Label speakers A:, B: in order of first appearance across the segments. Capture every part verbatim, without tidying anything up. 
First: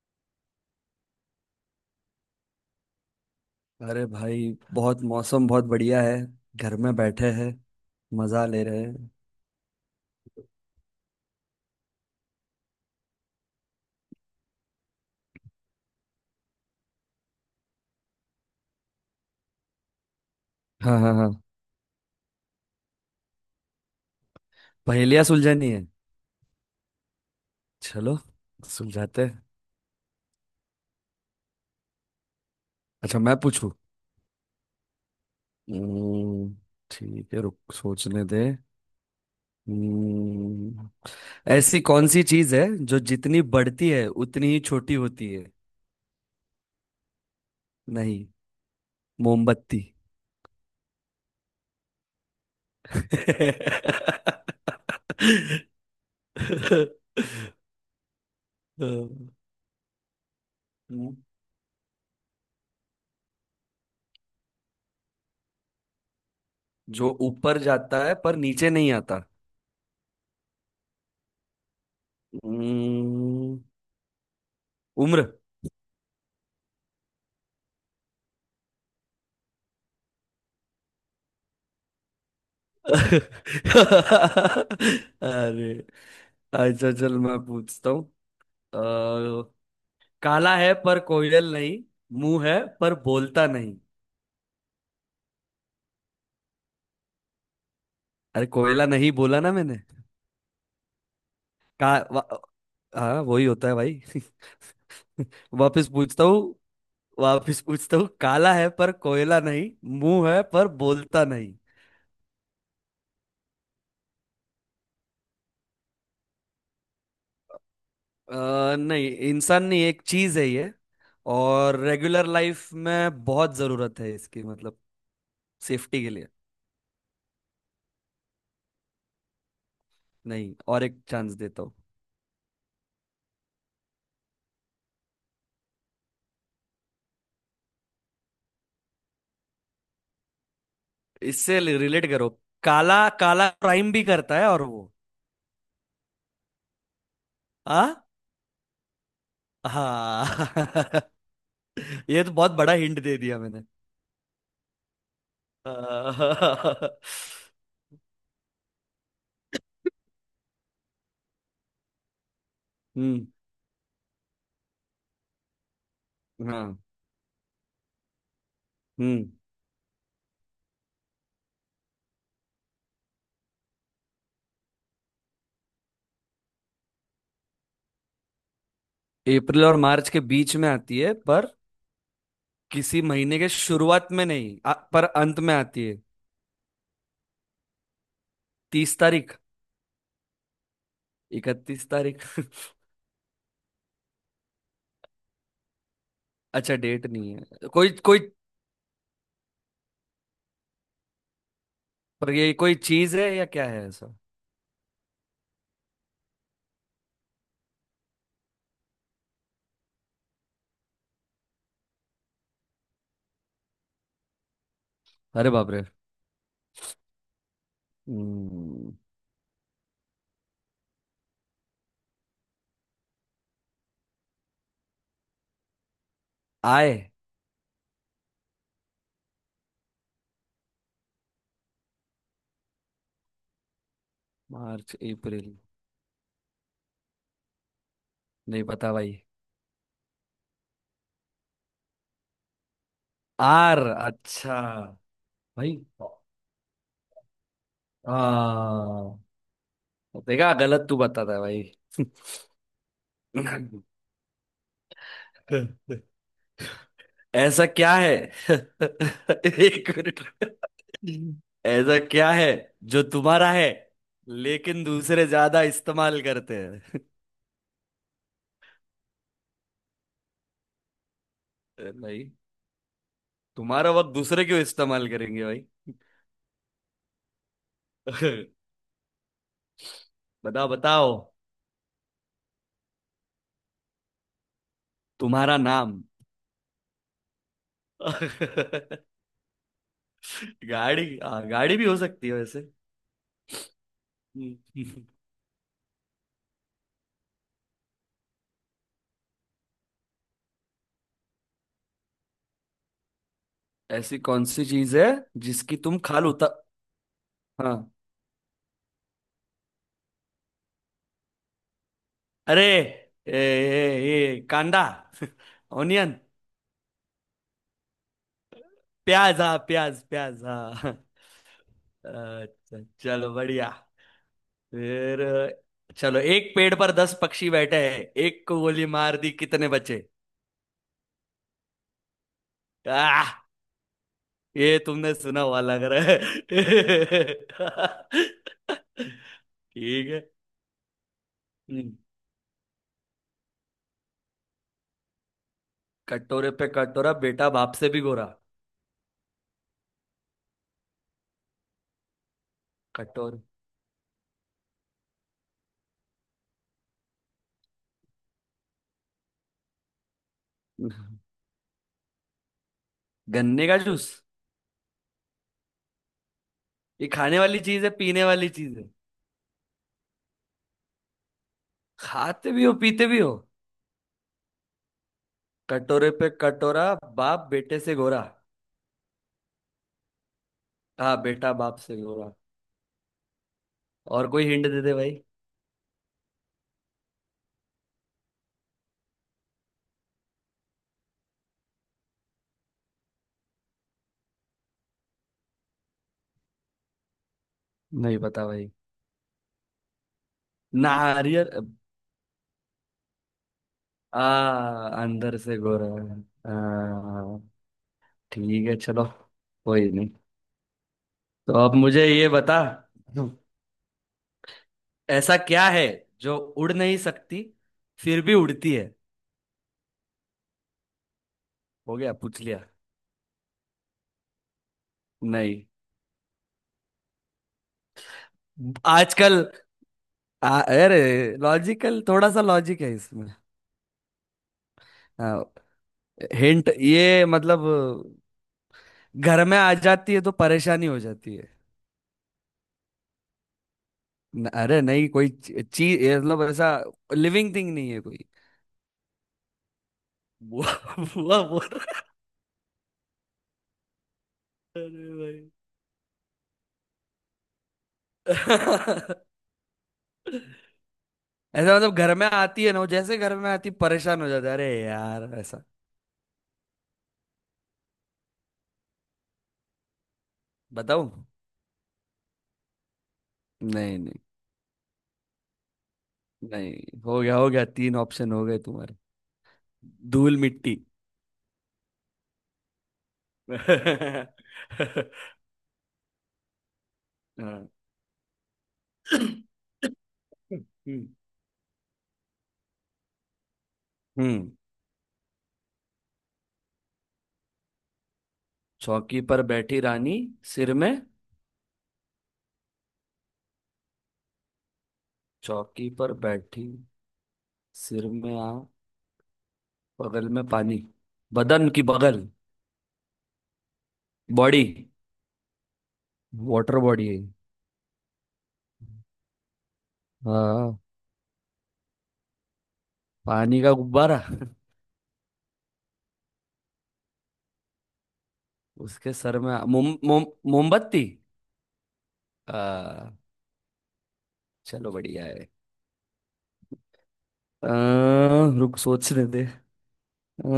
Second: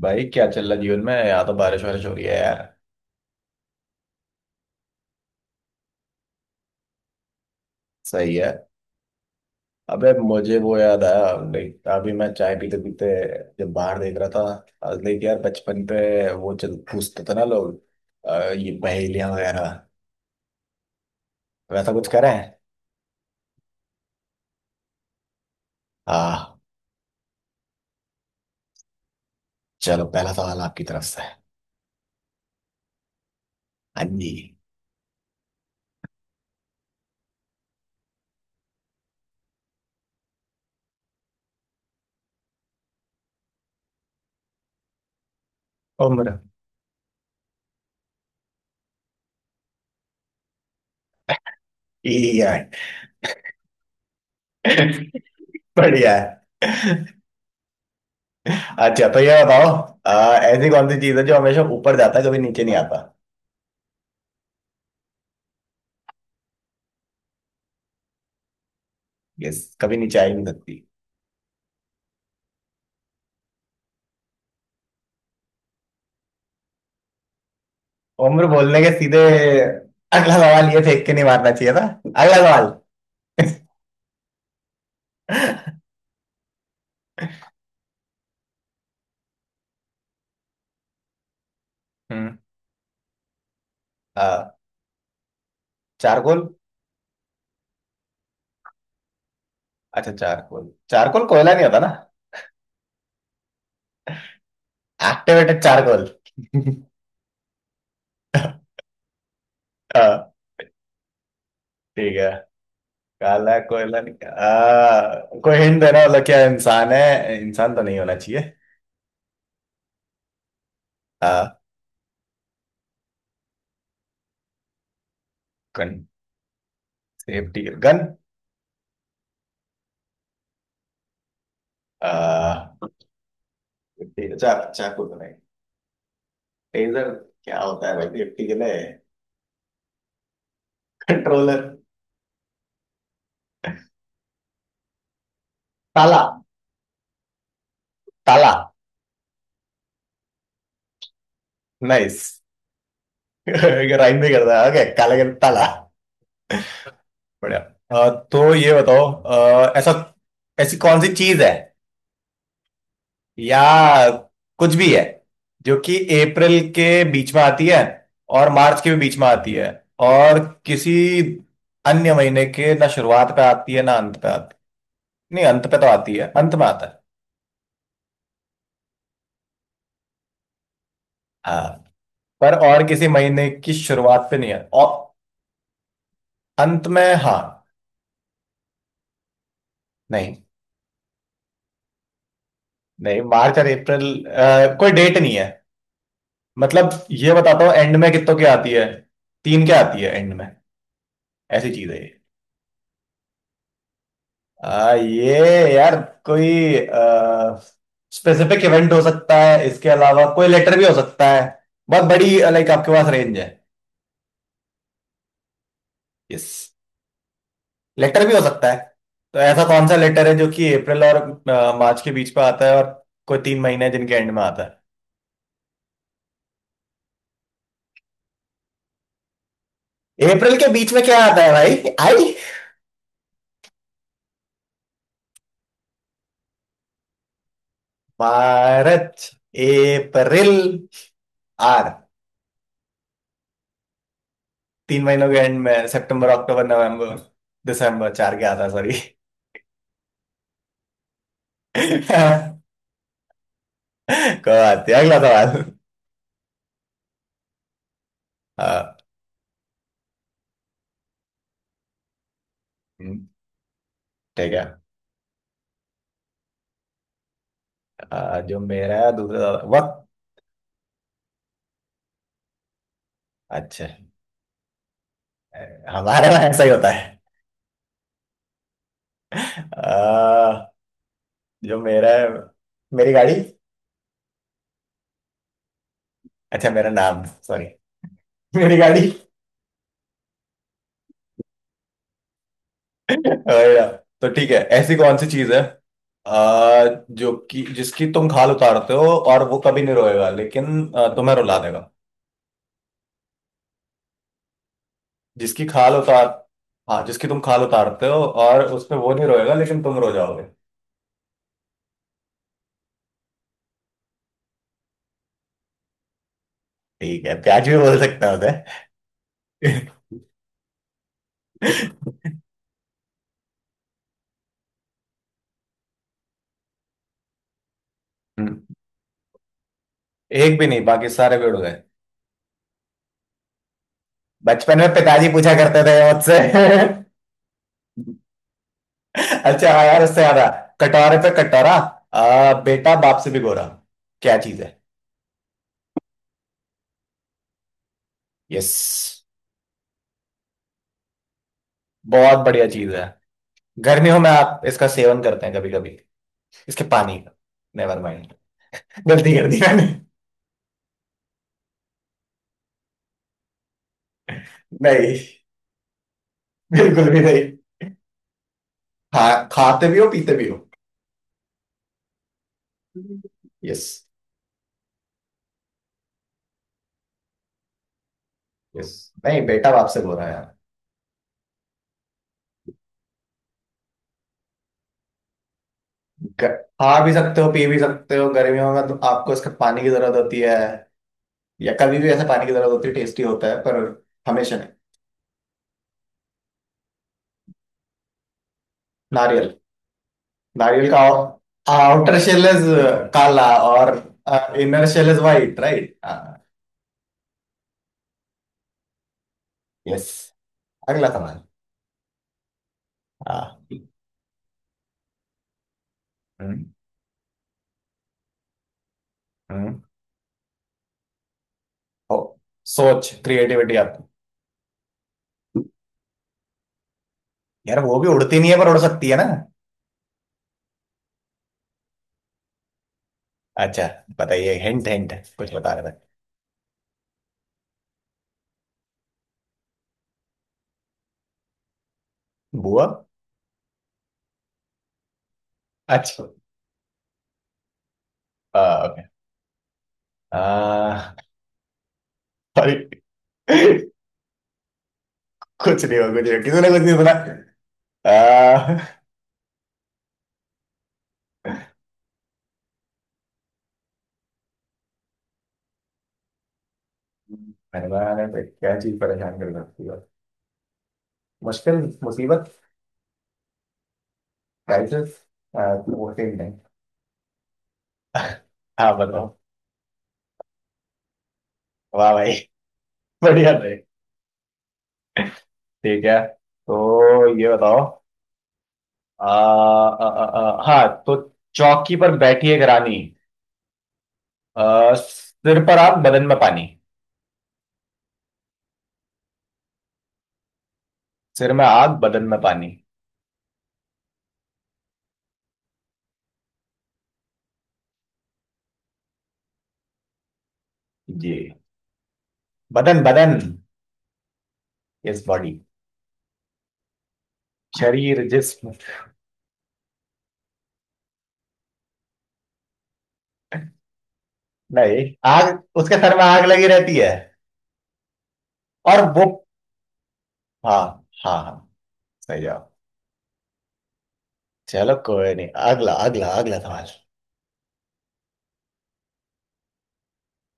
A: भाई क्या चल रहा जीवन में यहाँ तो बारिश वारिश हो रही है यार।
B: अरे भाई बहुत मौसम बहुत बढ़िया है। घर में बैठे हैं।
A: सही
B: मजा ले
A: है।
B: रहे हैं।
A: अबे मुझे वो याद आया। लाइक अभी मैं चाय पीते पीते जब बाहर देख रहा था। लाइक यार बचपन पे वो चल पूछते थे ना लोग अ, ये पहेलियां वगैरह
B: हाँ हाँ हाँ।
A: वैसा कुछ करें।
B: पहेलियाँ सुलझानी है।
A: हाँ।
B: चलो सुलझाते हैं।
A: चलो पहला सवाल आपकी तरफ से।
B: अच्छा मैं पूछू।
A: हाँ जी।
B: हम्म, ठीक है, रुक सोचने दे। हम्म, ऐसी कौन सी चीज है जो जितनी बढ़ती है उतनी ही छोटी होती है?
A: उम्र।
B: नहीं। मोमबत्ती।
A: ये है। बढ़िया है। अच्छा तो ये बताओ अ, ऐसी कौन सी चीज है जो हमेशा ऊपर जाता है कभी नीचे नहीं आता।
B: जो ऊपर जाता है पर नीचे नहीं आता?
A: यस कभी नीचे आ ही नहीं सकती।
B: हम्म, उम्र।
A: उम्र बोलने के सीधे अगला सवाल ये फेंक के नहीं मारना चाहिए था। अगला सवाल।
B: अरे, अच्छा चल मैं पूछता हूँ। अ, काला है पर कोयल नहीं।
A: हम्म।
B: मुंह है पर बोलता नहीं।
A: आ, चारकोल।
B: अरे कोयला नहीं बोला ना मैंने।
A: अच्छा चारकोल चारकोल कोयला नहीं होता ना।
B: का वा- हाँ वही होता है भाई।
A: एक्टिवेटेड
B: वापस
A: चारकोल।
B: पूछता हूँ। वापस पूछता हूँ, काला है पर कोयला नहीं,
A: आ,
B: मुंह है पर बोलता नहीं।
A: ठीक है। काला कोयला नहीं आ, कोई हिंट देना मतलब क्या इंसान है इंसान तो नहीं होना
B: अ,
A: चाहिए।
B: नहीं, इंसान नहीं, एक चीज है ये।
A: आ,
B: और रेगुलर लाइफ में बहुत जरूरत है इसकी, मतलब
A: गन।
B: सेफ्टी के लिए।
A: Safety gun.
B: नहीं, और एक चांस देता हूँ।
A: आ, safety- चा, चाकू तो नहीं। टेजर। क्या होता है भाई सेफ्टी के लिए।
B: इससे
A: कंट्रोलर।
B: रिलेट करो। काला काला, क्राइम भी करता है और वो।
A: ताला।
B: आ?
A: ताला।
B: हाँ।
A: नाइस।
B: ये तो बहुत बड़ा हिंट दे दिया मैंने।
A: राइम भी करता है ओके काला के ताला।
B: अ,
A: बढ़िया। अ, तो ये बताओ अ, ऐसा ऐसी कौन सी चीज है
B: हम्म।
A: या कुछ भी है जो कि अप्रैल
B: हाँ।
A: के बीच में आती है और मार्च के भी बीच
B: हम्म।
A: में आती है और किसी अन्य महीने के ना शुरुआत पे आती है ना अंत पे आती। नहीं अंत पे तो आती है अंत में आता है।
B: अप्रैल और मार्च के बीच में आती है, पर
A: हाँ पर और
B: किसी
A: किसी
B: महीने
A: महीने
B: के
A: की
B: शुरुआत में
A: शुरुआत पे नहीं
B: नहीं
A: है
B: आ,
A: और
B: पर अंत में आती है।
A: अंत में हाँ।
B: तीस तारीख।
A: नहीं
B: इकतीस तारीख।
A: नहीं मार्च और अप्रैल अ, कोई डेट नहीं है।
B: अच्छा
A: मतलब
B: डेट
A: ये
B: नहीं
A: बताता
B: है
A: हूँ
B: कोई
A: एंड में
B: कोई।
A: कितनों की आती है। तीन क्या आती है एंड में। ऐसी चीज है ये।
B: पर ये कोई चीज है या क्या है ऐसा?
A: आ, ये यार कोई स्पेसिफिक इवेंट हो सकता है इसके अलावा कोई लेटर भी हो सकता है। बहुत बड़ी लाइक आपके पास रेंज है।
B: अरे बाप रे।
A: यस। लेटर भी हो सकता है।
B: हम्म,
A: तो ऐसा कौन सा लेटर है जो कि अप्रैल और मार्च के बीच में आता है और कोई तीन महीने हैं जिनके एंड में आता
B: आए।
A: है। अप्रैल के बीच में क्या आता है भाई आई।
B: मार्च अप्रैल। नहीं पता भाई।
A: मार्च अप्रैल आर।
B: आर। अच्छा।
A: तीन महीनों के एंड
B: भाई।
A: में सितंबर अक्टूबर नवंबर दिसंबर चार के आता सॉरी।
B: हाँ। देखा, गलत तू बताता है भाई।
A: कोई बात नहीं, अगला सवाल।
B: ऐसा क्या है?
A: अ,
B: एक मिनट। ऐसा क्या है जो
A: हम्म,
B: तुम्हारा है
A: ठीक है।
B: लेकिन दूसरे ज्यादा इस्तेमाल करते हैं?
A: अ, जो मेरा है दूसरा सवाल- वक्त।
B: नहीं।
A: अच्छा
B: तुम्हारा वक्त दूसरे क्यों इस्तेमाल करेंगे भाई?
A: हमारे में ऐसा ही होता है।
B: बताओ
A: अ,
B: बताओ।
A: जो मेरा है मेरी गाड़ी।
B: तुम्हारा नाम।
A: अच्छा मेरा नाम सॉरी। मेरी गाड़ी।
B: गाड़ी। हाँ, गाड़ी भी हो सकती है वैसे।
A: और, तो ठीक है ऐसी
B: हम्म।
A: कौन सी चीज है अ, जो कि जिसकी तुम खाल उतारते हो और वो कभी नहीं रोएगा लेकिन अ, तुम्हें रुला देगा।
B: ऐसी कौन सी चीज है
A: जिसकी
B: जिसकी
A: खाल
B: तुम
A: उतार
B: खाल उतर?
A: हाँ जिसकी तुम खाल
B: हाँ।
A: उतारते हो और उसमें वो नहीं रोएगा लेकिन तुम रो जाओगे।
B: अरे ए, ए, ए, कांदा। ऑनियन।
A: ठीक है प्याज भी बोल सकता हूँ।
B: प्याज हाँ, प्याज प्याज हाँ। अच्छा चलो बढ़िया। फिर चलो, एक पेड़ पर दस पक्षी बैठे हैं। एक को
A: हम्म,
B: गोली मार दी, कितने बचे?
A: एक भी नहीं बाकी सारे पेड़ उड़ गए।
B: आह।
A: बचपन
B: ये
A: में
B: तुमने
A: पिताजी
B: सुना
A: पूछा
B: हुआ
A: करते
B: लग रहा
A: थे मुझसे।
B: है।
A: अच्छा हाँ यार
B: ठीक है।
A: उससे याद आया। कटोरे पे कटोरा
B: हम्म,
A: आ, बेटा बाप से भी गोरा क्या चीज है।
B: कटोरे पे कटोरा, बेटा बाप से भी गोरा।
A: यस बहुत बढ़िया चीज है।
B: कटोरे।
A: गर्मियों में आप इसका सेवन करते हैं कभी कभी इसके पानी का। नेवर माइंड गलती कर दी मैंने।
B: गन्ने का जूस।
A: नहीं
B: ये
A: बिल्कुल भी
B: खाने
A: नहीं।
B: वाली चीज है पीने वाली चीज है?
A: खा खाते भी हो पीते भी हो।
B: खाते भी हो पीते भी हो।
A: यस।
B: कटोरे पे कटोरा, बाप बेटे से गोरा।
A: यस नहीं बेटा बाप से बोल रहा है यार।
B: हाँ, बेटा बाप से गोरा। और कोई हिंट दे दे भाई।
A: ग- खा भी सकते हो पी भी सकते हो गर्मियों में तो आपको इसका पानी की जरूरत होती है या कभी भी ऐसा पानी की जरूरत होती है टेस्टी होता है पर हमेशा नहीं।
B: नहीं पता भाई।
A: नारियल। नारियल का
B: नारियल।
A: आउटर शेल इज काला और
B: आ।
A: इनर शेल इज
B: अंदर से
A: वाइट
B: गोरा
A: राइट।
B: है। आ, ठीक है चलो। कोई नहीं।
A: यस। अगला सवाल।
B: तो अब मुझे ये बता।
A: हाँ।
B: ऐसा क्या है जो
A: हम्म,
B: उड़ नहीं सकती फिर भी उड़ती है?
A: हम्म।
B: हो गया,
A: हो
B: पूछ लिया।
A: सोच क्रिएटिविटी आपकी।
B: नहीं।
A: यार वो भी उड़ती नहीं है पर उड़ सकती है ना।
B: आजकल। आ, अरे लॉजिकल, थोड़ा सा लॉजिक है इसमें।
A: अच्छा बताइए हिंट हिंट
B: हाँ।
A: कुछ बता रहे थे।
B: हिंट ये मतलब घर में आ जाती है तो परेशानी हो जाती है।
A: बुआ।
B: न, अरे नहीं, कोई चीज
A: अच्छा
B: मतलब ऐसा। लिविंग थिंग नहीं है कोई।
A: आ, okay।
B: बुआ।
A: आ,
B: बुआ बोल रहा
A: sorry।
B: है। अरे
A: कुछ नहीं हुआ कुछ नहीं हुआ। किसी ने कुछ नहीं सुना। आ,
B: भाई। ऐसा मतलब घर में आती है ना, वो जैसे घर में आती परेशान हो जाता है, अरे यार ऐसा।
A: मेहमान है क्या चीज परेशान कर सकती है।
B: बताऊं?
A: मुश्किल मुसीबत
B: नहीं नहीं।
A: क्राइसिस वो सेम नहीं।
B: नहीं, हो गया हो गया, तीन ऑप्शन हो गए
A: हाँ
B: तुम्हारे।
A: बताओ।
B: धूल मिट्टी।
A: वाह भाई बढ़िया भाई। ठीक है तो ये
B: हाँ।
A: बताओ आ,
B: हम्म
A: आ, आ, आ, हाँ तो चौकी पर बैठी एक रानी
B: हम्म।
A: आ, सिर पर आग बदन में पानी।
B: चौकी पर बैठी रानी, सिर में।
A: सिर में आग बदन में पानी।
B: चौकी पर बैठी, सिर में आ बगल में पानी।
A: जी।
B: बदन की बगल।
A: बदन बदन
B: body.
A: Is body
B: water body है।
A: शरीर जिस्म।
B: हाँ। पानी का गुब्बारा।
A: नहीं आग उसके सर में आग लगी रहती है और
B: उसके
A: वो
B: सर में मोम मोम।
A: हाँ
B: मोमबत्ती।
A: हाँ हाँ सही जवाब।
B: आ, चलो
A: चलो
B: बढ़िया
A: कोई नहीं
B: है।
A: अगला अगला अगला सवाल।
B: आ, रुक सोचने दे आ,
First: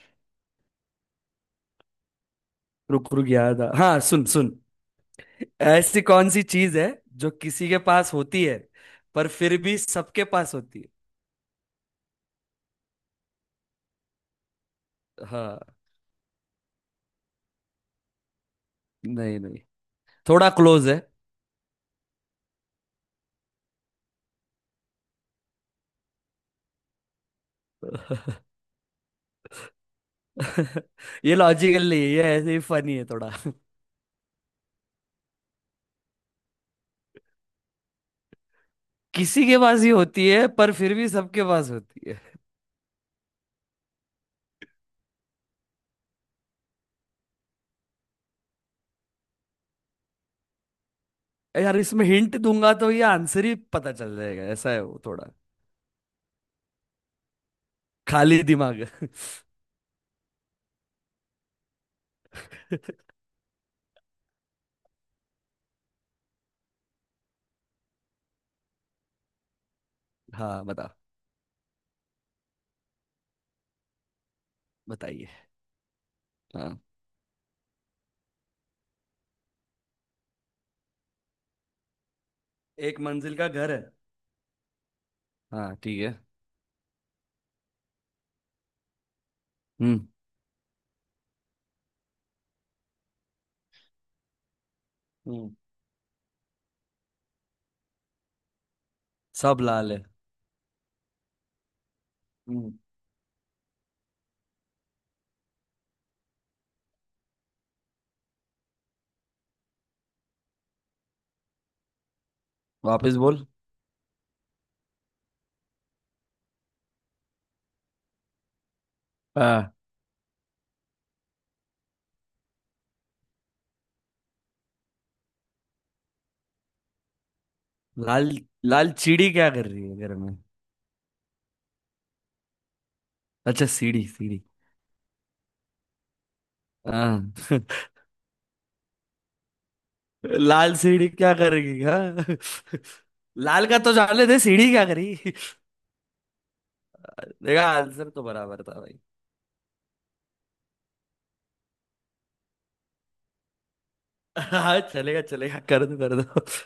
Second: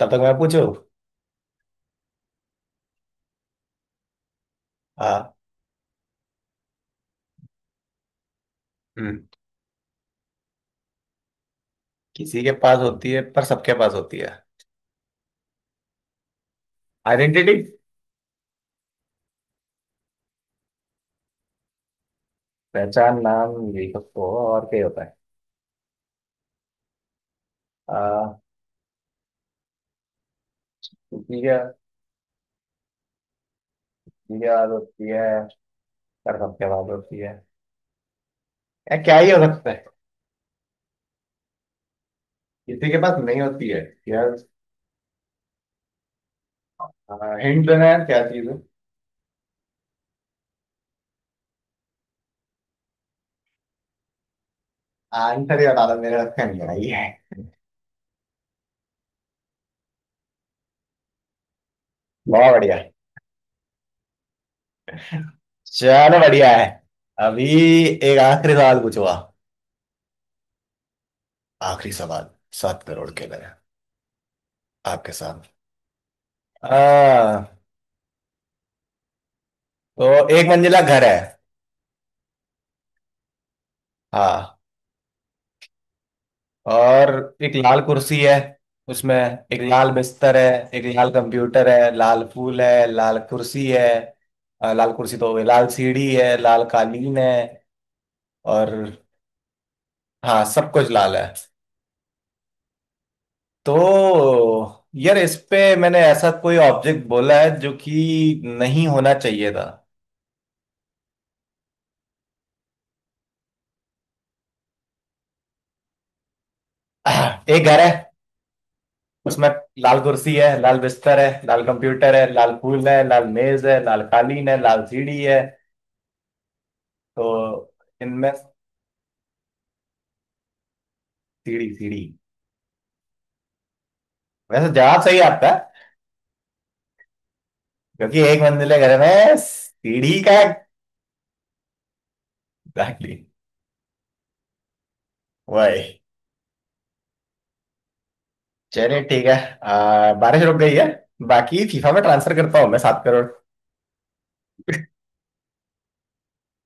A: तब तक मैं पूछू।
B: रुक रुक, याद आ, हाँ सुन सुन।
A: हाँ।
B: ऐसी कौन सी चीज है जो किसी के पास होती है
A: हम्म।
B: पर फिर भी सबके पास होती
A: किसी के पास होती है पर सबके पास होती है।
B: है? हाँ।
A: आइडेंटिटी
B: नहीं नहीं। थोड़ा क्लोज है।
A: पहचान नाम यही सब तो और क्या ही होता है। आ,
B: ये
A: किसी के
B: लॉजिकल नहीं है ये, ऐसे ही फनी है थोड़ा।
A: किसी के पास होती है पर सबके पास होती है यार क्या ही हो
B: किसी के
A: सकता
B: पास
A: है।
B: ही होती है पर फिर भी सबके पास होती है।
A: किसी के पास नहीं होती है यार हिंट देना है क्या चीज है।
B: यार इसमें हिंट दूंगा तो ये आंसर ही पता चल जाएगा, ऐसा है वो थोड़ा।
A: आंसर ही बता दो मेरे हाथ में नहीं आई है।
B: खाली दिमाग।
A: बहुत बढ़िया। चलो बढ़िया है। अभी एक आखिरी सवाल पूछूंगा।
B: हाँ बता।
A: आखिरी सवाल। सात करोड़ के लिए। आपके
B: बताइए।
A: साथ।
B: हाँ।
A: हाँ। तो एक मंजिला घर है।
B: एक मंजिल का घर है।
A: हाँ।
B: हाँ ठीक है।
A: और एक लाल कुर्सी है उसमें एक लाल
B: हम्म
A: बिस्तर है एक लाल कंप्यूटर है लाल फूल है लाल कुर्सी है अ, लाल कुर्सी तो हो गई
B: हम्म।
A: लाल सीढ़ी है लाल कालीन है। और
B: सब लाल है।
A: हाँ सब कुछ लाल है।
B: हम्म।
A: तो यार इस पे मैंने ऐसा कोई ऑब्जेक्ट बोला है जो कि नहीं होना चाहिए था।
B: वापस बोल।
A: आह, एक घर है उसमें
B: हाँ।
A: लाल कुर्सी है लाल बिस्तर है लाल कंप्यूटर है लाल फूल है लाल मेज है लाल कालीन है लाल सीढ़ी है। तो इनमें
B: लाल, लाल चिड़ी क्या कर रही है घर में?
A: सीढ़ी सीढ़ी
B: अच्छा सीढ़ी सीढ़ी।
A: वैसे जवाब सही आता है
B: हाँ।
A: क्योंकि एक मंजिले घर में सीढ़ी का
B: लाल सीढ़ी क्या करेगी हाँ।
A: एग्जैक्टली
B: लाल का तो जाने दे, सीढ़ी क्या करी।
A: वही।
B: देखा, आंसर तो बराबर था भाई।
A: चलिए ठीक है आ, बारिश रुक गई है। बाकी फीफा में ट्रांसफर करता हूँ मैं सात करोड़।
B: हाँ चलेगा चलेगा, कर दो कर दो।